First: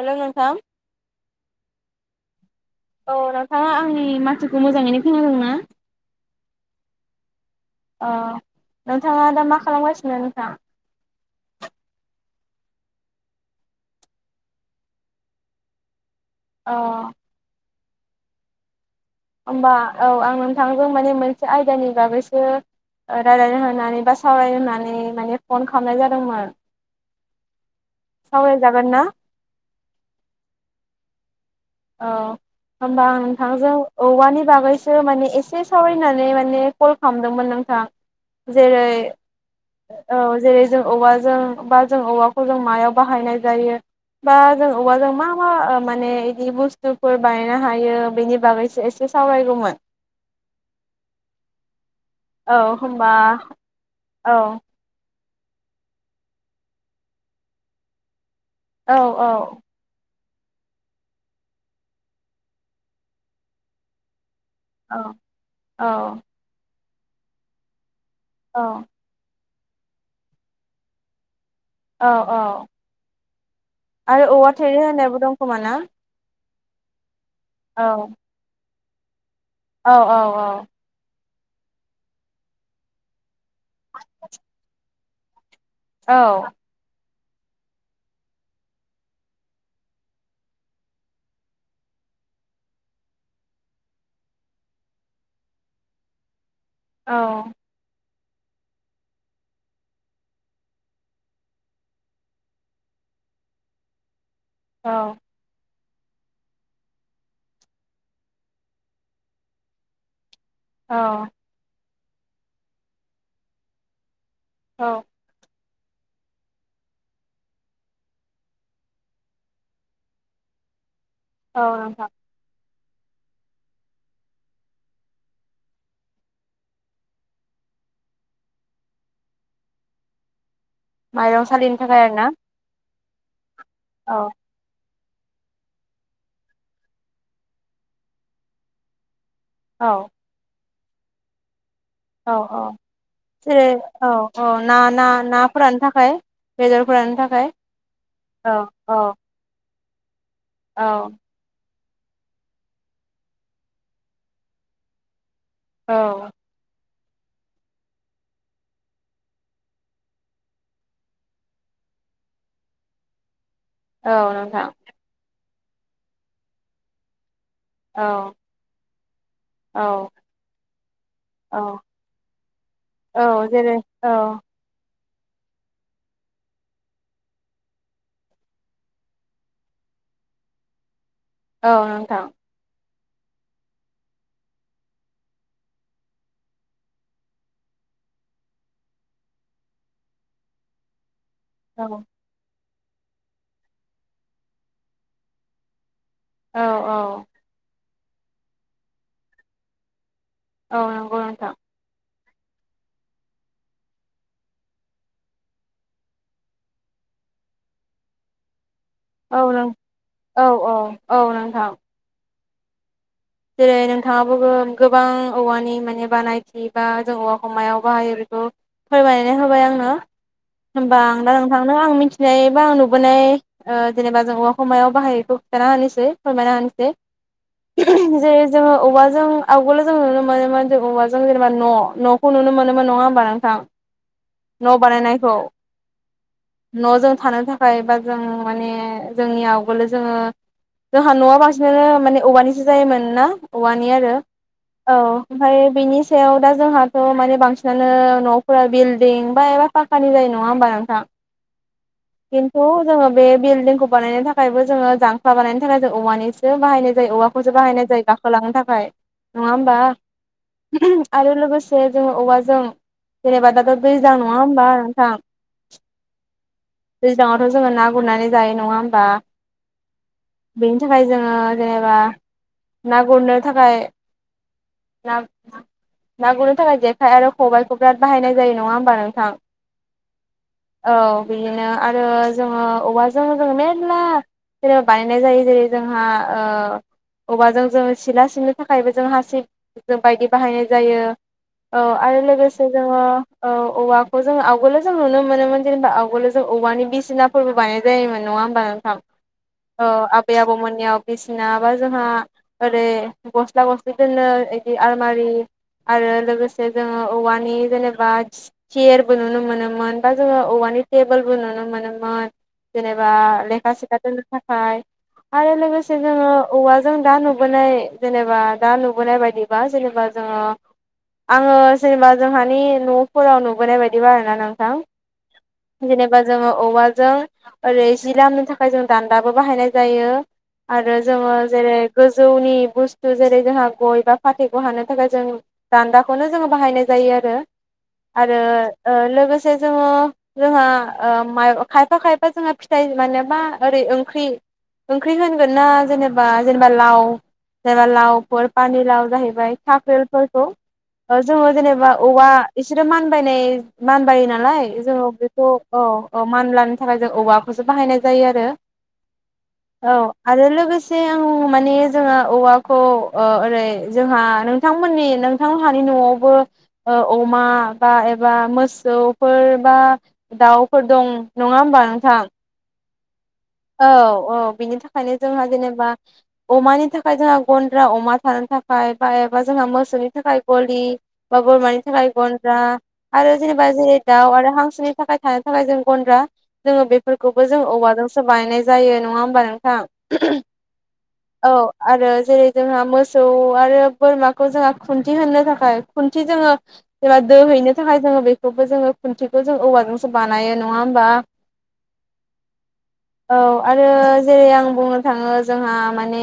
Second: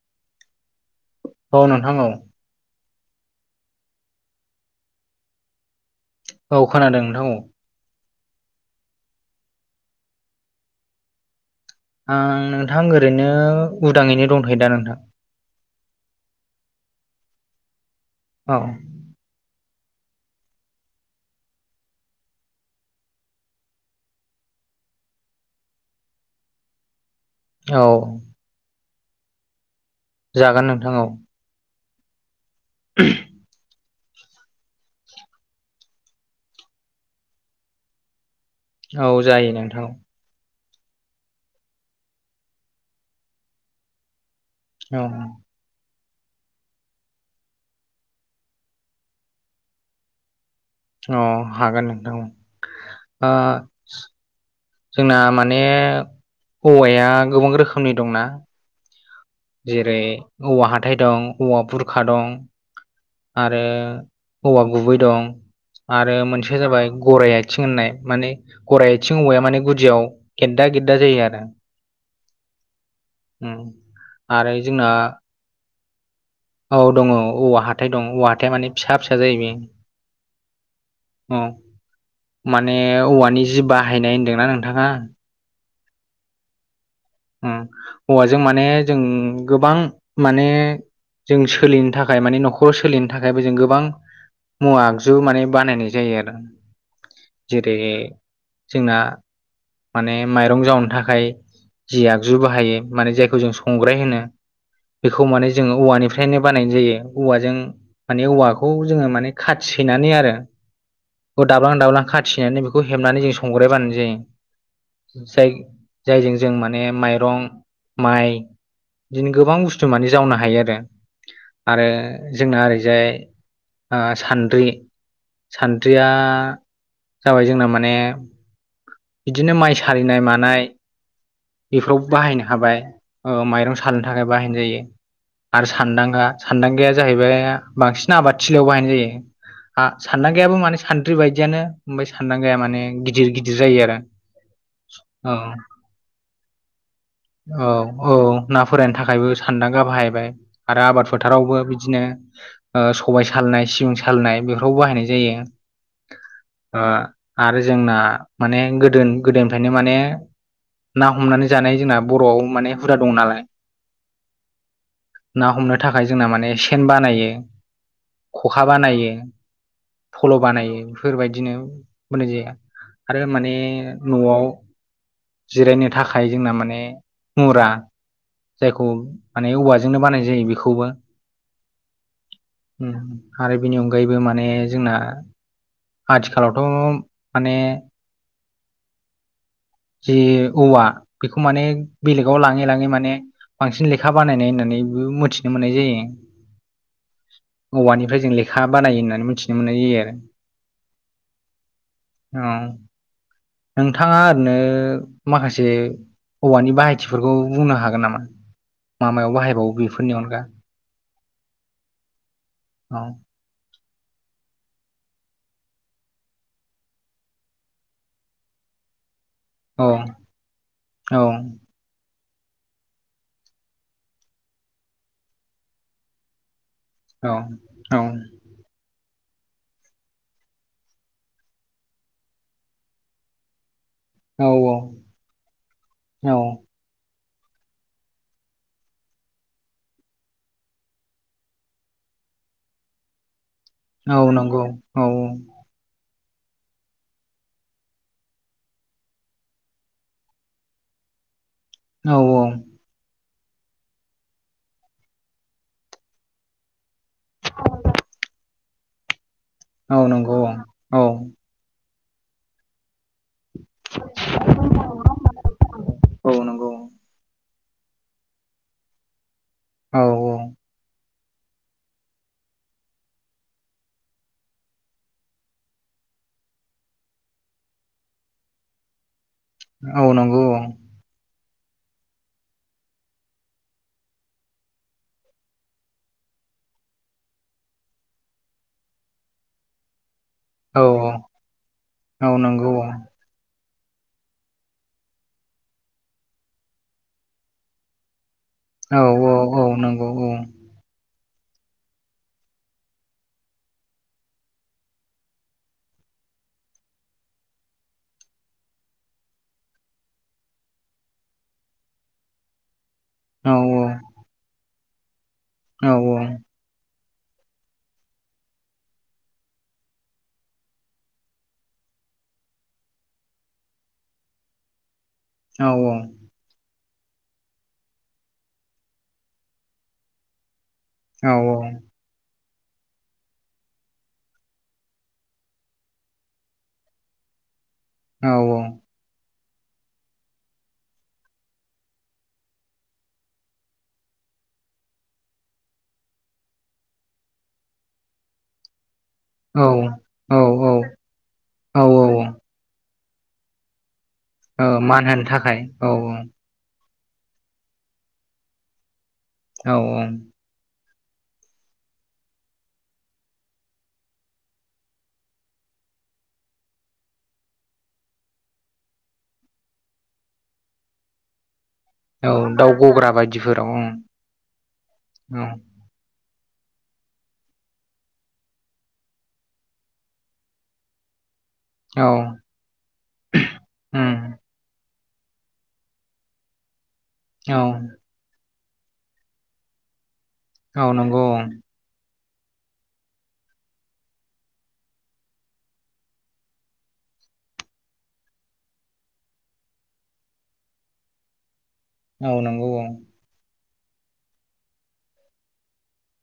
हेल' नोंथां । औ नोंथां औ । औ नोंथाङा आंनि मथिखौ मोजाङैनो खोनादों ना । औ खोनादों नोंथां औ । अ नोंथाङा दा मा खालामगासिनो नोंथां । आं नोंथां ओरैनो उदाङैनो दंथायोदा नोंथां । अ । औ । होमबा औ आं नोंथांजों माने मोनसे आयदानि बागैसो रायजलाय होनानै बा सावराय होननानै माने फन खालामनाय जादोंमोन। औ सावराय जागोन ना? जागोन नोंथां औ। औ होमबा आं नोंथांजों औवानि बागैसो माने एसे सावरायनानै माने कल खालामदोंमोन नोंथां। जेरै औ जायो नोंथां औ जेरै जों औवाजों बा जों औवाखौ जों मायाव बाहायनाय जायो। बा जों औवा औ जों मा मा माने बुु बनो ह बेनि बागै एसे सावराइगौमोन अ हागोन नोंथां ओ होमबा औ जंना माने औवाया गोबां रोखोमनि दंना। औ जेरै औवा हाथाइ दं औवा बुरखा दं आरो औवा गुबै औ दं औ आरो मोनसेया जाबाय गराइ आथिं होननाय। माने गराइ आथिं औवाया माने गुदियाव गेददा गेददा जायो आरो औ औ होम आरो औवा थेरि होननायबो दं खोमा ना? औ दङ औवा औ हाथाइ दं औवा हाथाइया माने फिसा फिसा जायो बे औ औ औ। औ माने औवानि जि बाहायनाय होनदोंना नोंथाङा? औ उम हौवाजों माने जों गोबां माने जों सोलिनो थाखाय माने न'खराव सोलिनो थाखायबो जों गोबां मुवा आगजु माने बानायनाय जायो आरो औ जेरै जोंना माने माइरं जावनो थाखाय जि आगजु बाहायो माने जायखौ जों संग्राय होनो औ बेखौ माने जोङो औवानिफ्रायनो बानायनाय जायो औवाजों माने औवाखौ जोङो माने खाथि सैनानै आरो औ [unintelligible] दाब्लां दाब्लां खाथिनानै बेखौ हेबनानै जों संग्राय बानो जायो। जाय जायजों जों माने माइरं माइ बिदिनो गोबां बुस्थु माने जावनो हायो आरो औ आरो नोंथां जोंना आरो [unintelligible] ओ सान्द्रि सानद्रिया जाबाय जोंना माने बिदिनो माइ सारिनाय मानाय माइरं सालिनो बेफोराव थाखाय आरोना बाहायनो हाबाय। ओ माइरं सालनो औ थाखाय बाहायनाय जायो। आरो सान्दांगा सान्दांगाया जाहैबाय बांसिन आबादथिलियाव बाहायनाय जायो आं औ सानदांगायाबो माने सानद्रि बायदियानो ओमाय औ सानदांगाया औ माने गिदिर गिदिर जायो आरो [unintelligible] औ औ नाा औ नाफोरानो थाखाय बेदरफोरानो थाखाय [inaudible] औ औ ना फरायनो थाखायबो सानदां गा बाहायबाय औ आरो आबाद फोथारावबो बिदिनो ओ सबायाइ सालनाय सिबिं सालनाय बेफोरावबो बाहायनाय जायो। औ ओ आरो जोंना माने गोदो गोदोनिफ्रायनो माने ना हमनानै जानाय जोंना बर'आव माने हुदा दं नालाय औ नोंथां ना हमनो थाखाय जोंना माने सेन बानायो औ खखा बानायो औ फल' बानायो बेफोरबायदिनो औ होननाय जायो औ आरो माने जेरै औ न'आव जिरायनो थाखाय जोंना माने मुरा जायखौ माने औवाजोंनो बानाय जायो बेखौबो औ नोंथां आरो बेनि अनगायैबो माने जोंना आथिखालावथ' माने जि औवा बेखौ माने औ बेलेगाव लाङै लाङै माने बांसिन लेखा बानायनाय होननानै मिथिनो मोननाय जायो औ औ औवानिफ्राय जों लेखा बानायो होननानै मिथिनो मोननाय जायो आरो औ नंगौ नोंथां औ नोंथाङा ओ माखासे हौवानि बाहायथिफोरखौ बुंनो हागोन नामा? मा मायाव औ नों बाहायबावो बेफोरनि अनगा औ औ औ नोंथां औ जे नोंथाङाबो गोबां औवानि माने बानायथि बा जों औवा हमायाव बाहायो बेखौ फोरमायनानै होबाय औ आंनो होनबा औ आं दा नोंथांनो आं मिथि [unintelligible] जेनेबा बा आं नुबोनाय ओ‌ जेनेबा जों औवाखौ मायाव बाहायखौ खिन्थाना होनोसै फोरमायना होनोसै औ जेरै जोङो औवा जों आवगोल जों नुनो मोनोमोन जों औवाजों जेनेबा न' न'खौ नुनो मोनोमोन नङा होम्बा नोंथां औ न' बानायनायखौ औ न'जों थानो थाखाय बा जों माने जोंनि आवगोलो जोङो जोंहा न'आव बांसिनानो माने औवानिसो जायोमोन ना औवानि आरो औ नंगौ औ ओमफ्राय बेनि सायाव दा जोंहाथ' माने बांसिनानो न'फोरा बिल्डिं बा एबा फाखानि जायो नङा होम्बा नोंथां औ औ खिन्थु जोङो बे बिल्डिंखौ बानायनो थाखायबो जोङो जांख्ला बानायनो थाखाय जों औवानिसो बाहायनाय जायो औवाखौ सो बाहायनाय जायो गाखोलांनो थाखाय नङा होम्बा औ नंगौ औ आरो लोगोसे जोङो औवाजों जेनेबा दाथ' दैज्लां नङा होम्बा नोंथां औ नंगौ। दैज्लां थ' जोङो ना गुरनानै जायो नङा होमबा औ औ बेनि थाखाय जोङो जेनेबा ना गुरनो थाखाय ना ना गुरनो थाखाय जेखाइ आरो खबाइखौ बिराद बाहायनाय जायो नङा होमबा नोंथां औ नंगौ औ बिदिनो आरो जोङो औवाजों जोङो मेर्ला जेनबा बानायनाय जायो जेरै जोंहा औवा जों जोङो सिला सिबनो थाखायबो जों हासिब जों बायदि बाहायनाय औ जायो औ आरो लोगोसे जोङो औ औवाखौ जों आवगोलो जों नुनो मोनोमोन जेनेबा आवगोलो जों औवानि बिसिनाफोरबो बानायनाय जायोमोन नङा हो नोंथां औ औ नंगौ आबै-आबौमोननियाव बायदिसिना बा जोंहा ओरै गस्ला-गस्लि दोनो बिदि आलमारि आरो लोगोसे जोङो औवानि जेनेबा सियेरबो नुनो मोनोमोन बा जोङो औवानि नि टेबोल बो नुनो मोनोमोन जेनेबा औ लेखा-सिखा दोननो थाखाय आरो औ औ लोगोसे जोङो औवा जों दा नुबोनाय जेनेबा दा नुबोनाय बायदिबा जेनेबा जोङो आङो जेनेबा जोंहानि न'फोराव नुबोनाय बायदि बारोना नोंथां जेनेबा जोंङ औवा जों ओरै जि लामनो थाखाय जों दान्दाबो बाहायनाय जायो आरो जोङो जेरै गोजौनि बुस्थु जेरै जोंहा गय बा फाथैखौ हानो थाखाय जों दान्दाखौनो जोङो बाहायनाय जायो आरो आरो ओ लोगोसे से जोङो जोंहा ओ मा खायफा-खायफा जोंहा फिथाइ माने मा ओरै ओंख्रि ओंख्रि होनगोन ना जेनेबा जेनेबा लाव जेनेबा लावफोर पानि लाव जाहैबाय औ [unintelligible] जोंङो औ जेनेबा औ औवा इसोर मानबायनाय जायोना [unintelligible] मान जोङो होनो बेखौ थाखाय ओ औ मानला [unintelligible] जों औवाखौसो बाहायनाय जायो आरो औ आरो लोगो आं माने जोंङो औवाखौ ओ ओरै जोंहा नोंथांमोननि नोंथांहानि न'आवबो ओ अमा बा एबा मो फोर बा दाउफोर दं नङा होमबा नोंथां औ दाउ गग्रा बाय औ औ बिनि थाखायनो औ जोंहा जेनेबा अमानि थाखाय जोंहा गन्द्रा अमा थानो थाखाय बा एबा जोंहा मोसौनि थाखाय गलि बा बोरमानि औ थाखाय गन्द्रा आरो जेनेबा जेरै उम दाउ आरो हांसोनि थाखाय थानो थाखाय जों गन्द्रा जोङो बेफोरखौबो जों औ औवाजोंसो बानायनाय जायो नङा होमबा नोंथां औ नंगौ औ जेरै जोंहा मोसौ आरो बोरमाखौ जोंहा खुन्थि होनो थाखाय खुन्थि जोङो जे दोहैनो थाखाय जोङो बेखौबो जोङो खुन्थिखौ जों औवाजोंसो बानायो नङा होम्बा । औ नं औ। आरो जेरै आं बुंनो थाङो जोंहा माने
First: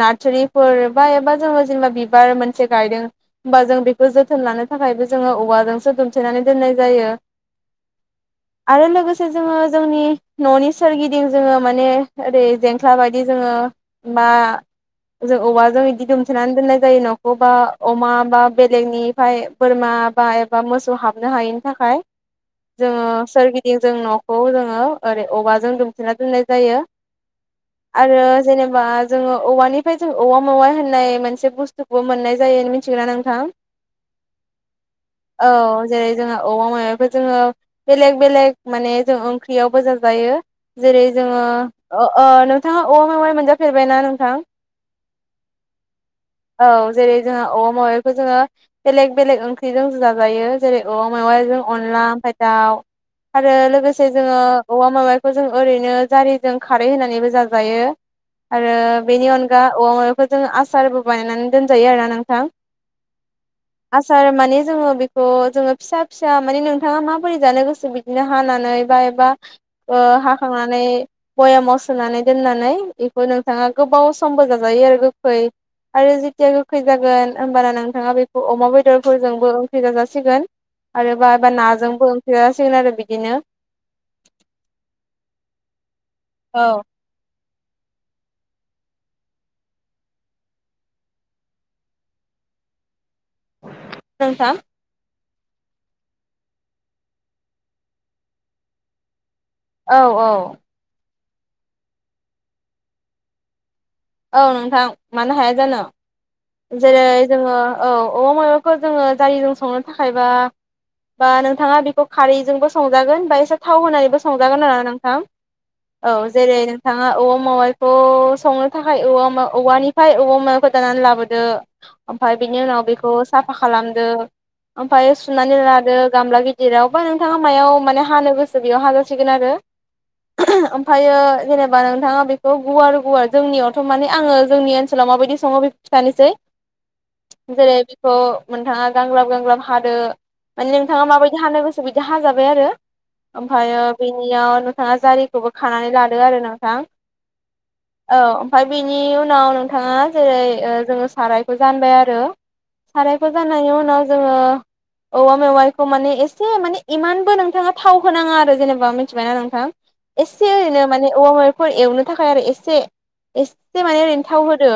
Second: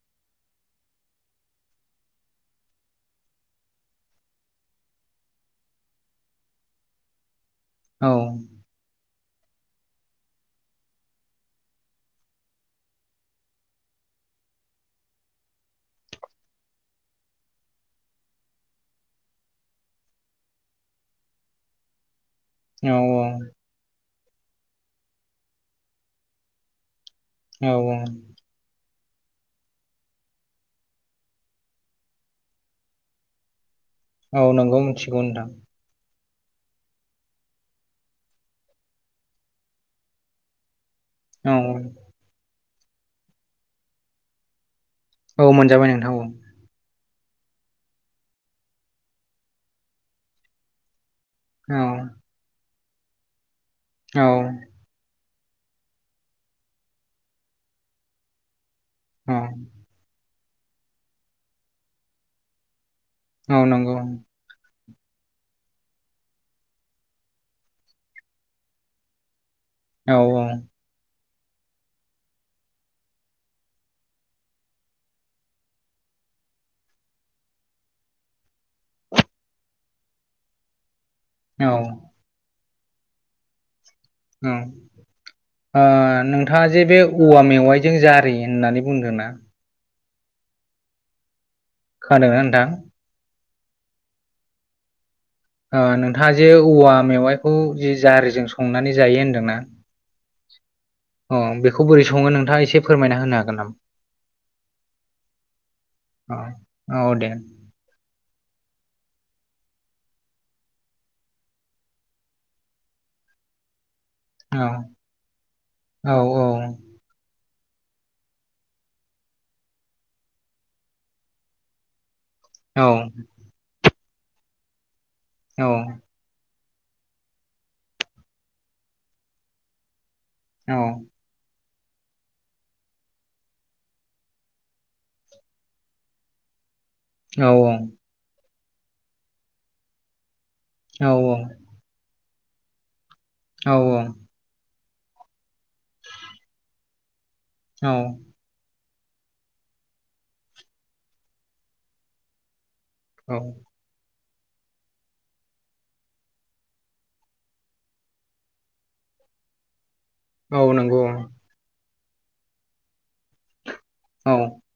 नार्चारिफोर बा एबा जोङो बिबार मोनसे गायदों होमबा जों बेखौ जोथोन लानो थाखायबो जोङो औवाजोंसो दुमथेनानै दोननाय जायो औ आरो लोगोसे जोङो जोंनि ननि सोरगिदिं जोङो माने ओरै जेंख्ला बायदि जोङो मा जों औवाजों इदि दुमथेनानै दोननाय जायो न'खौ बा अमा बा बेलेगनिफ्राय बोरमा बा एबा मोसौ हाबनो हायैनि थाखाय। औ जोङो सोरगिदिं जों न'खौ जोङो ओरै अवाजों दुमथेना दोननाय जायो। औ आरो जेनेबा जोङो औवानिफ्राय जों औवा मावाय होननाय मोनसे बुस्थुखौबो मोननाय जायो मिथिगौना नोंथां। औ नोंगौ मिथिगौ नोंथां। औ जेरै जोंहा औवा [unintelligible] जोङो बेलेग बेलेग माने जों ओंख्रियावबो जाजायो। जेरै जोङो औ ओ नोंथाङा अमा मेवाय मोनजाफेरबायना नोंथां। औ मोनजाबाय नोंथां औ। जेरै जोंहा औवा मेवायखौ बेखौ जोङो बेलेग बेलेग ओंख्रिजों जाजायो जेरै औ मेवायजों औ अनला आमफाय दाउ आरो लोगोसे औ जोङो औवा मेवाय खौ जों ओरैनो जारिजों खारै होनानैबो जाजायो। आरो बेनि औ अनगा औवा मावायखौ जोङो आसारबो बानायनानै दोनजायो आरोना नोंथां। औ नंगौ आसार माने जोङो बे [unintelligible] जोङो फिसा फिसा माने नोंथाङा माबोरै जानो गोसो बिदिनो हानानै बा एबा ओ औ हाखांनानै भयामाव सोनानै दोननानै बेखौ नोंथाङा गोबाव समबो जाजायो आरो गोखै। आरो जेथिया गोखै जागोन होमबाना नोंथाङा बेखौ अमा बेदरफोरजोंबो ओंख्रि जाजासिगोन। आरोबा बा औ नाजोंबो ओंख्रि जासिगोन आरो बिदिनो। ओम ओ औ नोंथाङा जे बे औवा मेव आइजों जारि होननानै बुंदों ना। खोनादों ना नोंथां। [unintelligible] ओ नोंथाङा जे औवा मेवाइखौ जे जारिजों संनानै जायो होनदोंना। औ औ। अ बेखौ बोरै सङो नोंथाङा एसे फोरमायना होनो हागोन नामा। औ नोंथां मानो हाया जानो। जेरै औ औ दे जोङो औ औवा मेवायखौ जोङो जारिजों संनो थाखायबा बा नोंथाङा बेखौ खारैजोंबो संजागोन बा एसे थाव होनानैबो औ संजागोन आरो नोंथां औ जेरै नोंथाङा औवा [unintelligible] थ संनो थाखाय औ औवानिफ्राय औवा मेवायखौ दानना लाबोदो। ओमफाय बिनि उनाव औ बेखौ साफा खालामदो ओमफाय सुनानै औ लादो गामला गि जेरावबा नोंथाङा मायाव माने हानो गोसो बेयाव हाजासिगोन आरो। औ ओमफायो जेने [unintelligible] नोंथाङा बेखौ गुवार गुवार जोंनियावथ' माने आङो जोंनि ओनसोलाव माबायदि सङो बेखौ खिथानोसै। औ जेरै बेखौ नोंथाङा गांग्राब गांग्राब हादो। माने नोंथाङा औ माबायदि हानो गोसो बिदि हाजाबाय आरो औ ओमफायो बेनियाव नो नोंथाङा जारिखौबो खानानै लादो आरो नोंथां औ ओमफाय बिनि उनाव नोंथाङा जेरै ओ जोङो सारायखौ जानबाय आरो। सारायखौ औ जानायनि उनाव जोङो औवा मेवायखौ माने एसे माने इमानबो नोंथाङा थाव होनाङा आरो जेनेबा मिथिबायना नोंथां। एसे औ ओरैनो नंगौ माने औवा [unintelligible] एवनो थाखाय आरो एसे। एसे माने ओरैनो औ थाव होदो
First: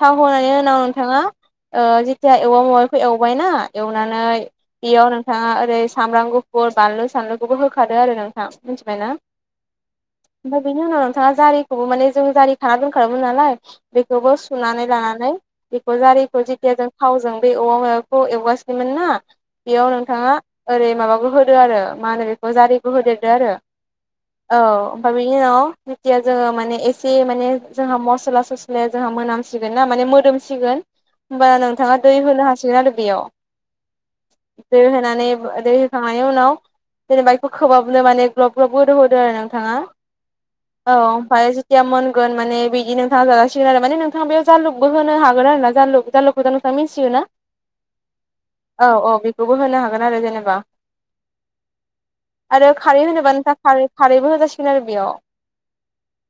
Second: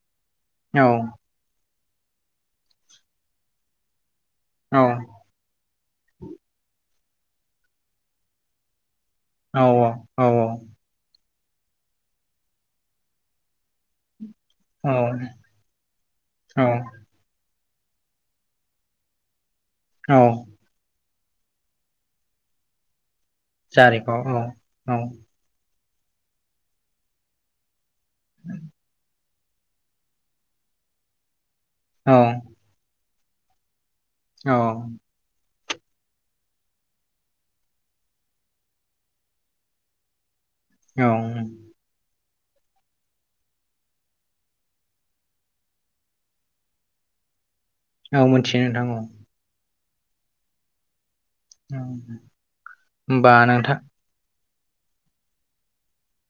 थाव होनानै औ उनाव नोंथाङा ओ जेथिया एवा माबाखौ एवबायना एवनानै औ बेयाव नोंथाङा ओरै सामब्राम गुफुर बानलु सानलुखौबो होखादों आरो नोंथाङा मिथिबायना औ औ औ औ ओमफ्राय बेनि उनाव नोंथाङा जारिखौबो माने जों जारि खाना दोनखोमोन नालाय बेखौबो सुनानै लानानै बेखौ जारिखौ औ जेथिया जों थावजों बे औवा माखौ एवगासिनोमोन ना बेयाव औ नोंथाङा ओरै माबखौो होदो आरो मा होनो बेखौ जारिखौ होदो आरो औ ओमफ्राय बेनि उनाव जेथिया जोङो माने एसे माने जोंहा मस्ला सस्लाया जोंहा मोनामसिगोन ना माने मोदोमसिगोन होमबा नोंथाङा औ दै होनो हासिगोन आरो बेयाव औ दै होनानै दै होखांनायनि उनाव जेनै बाइकखौ खोबाबनो माने ग्लब ग्लब होदो होदो आरो नोंथाङा औ औ ओमफ्राय जथिया मोनगोन माने बिदि नोंथाङा जागासिगोन आरो माने नोंथाङा बेयाव जालुकबो होनो हागोन आरो ना जालु जालुखौ जानुफ्रा मिथियोना औ मिथियो नोंथां औ औ बेखौबो होनो हागोन आरो जेनेबा औ आरो खारै होमबा होनोबा नोंथां नोंथाङा खारैबो होजासिगोन आरो बेयाव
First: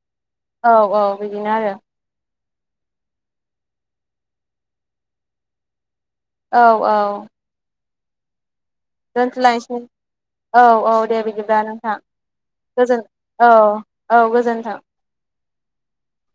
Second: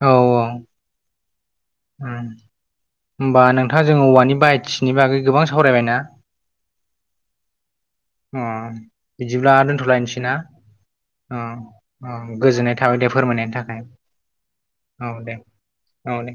औ औ औ बिदिनो आरो उम होमबा नोंथाङा जों औवानि बायथिनि बागै गोबां सावरायबायना औ औ हम बिदिब्ला दोनथ'लायनोसै ना औ दे औ बिदिब्ला नोंथां औ गोजोननाय थाबाय गोजोन दे औ फोरमायनायनि थाखाय औ गोजोन्थों औ दे औ दे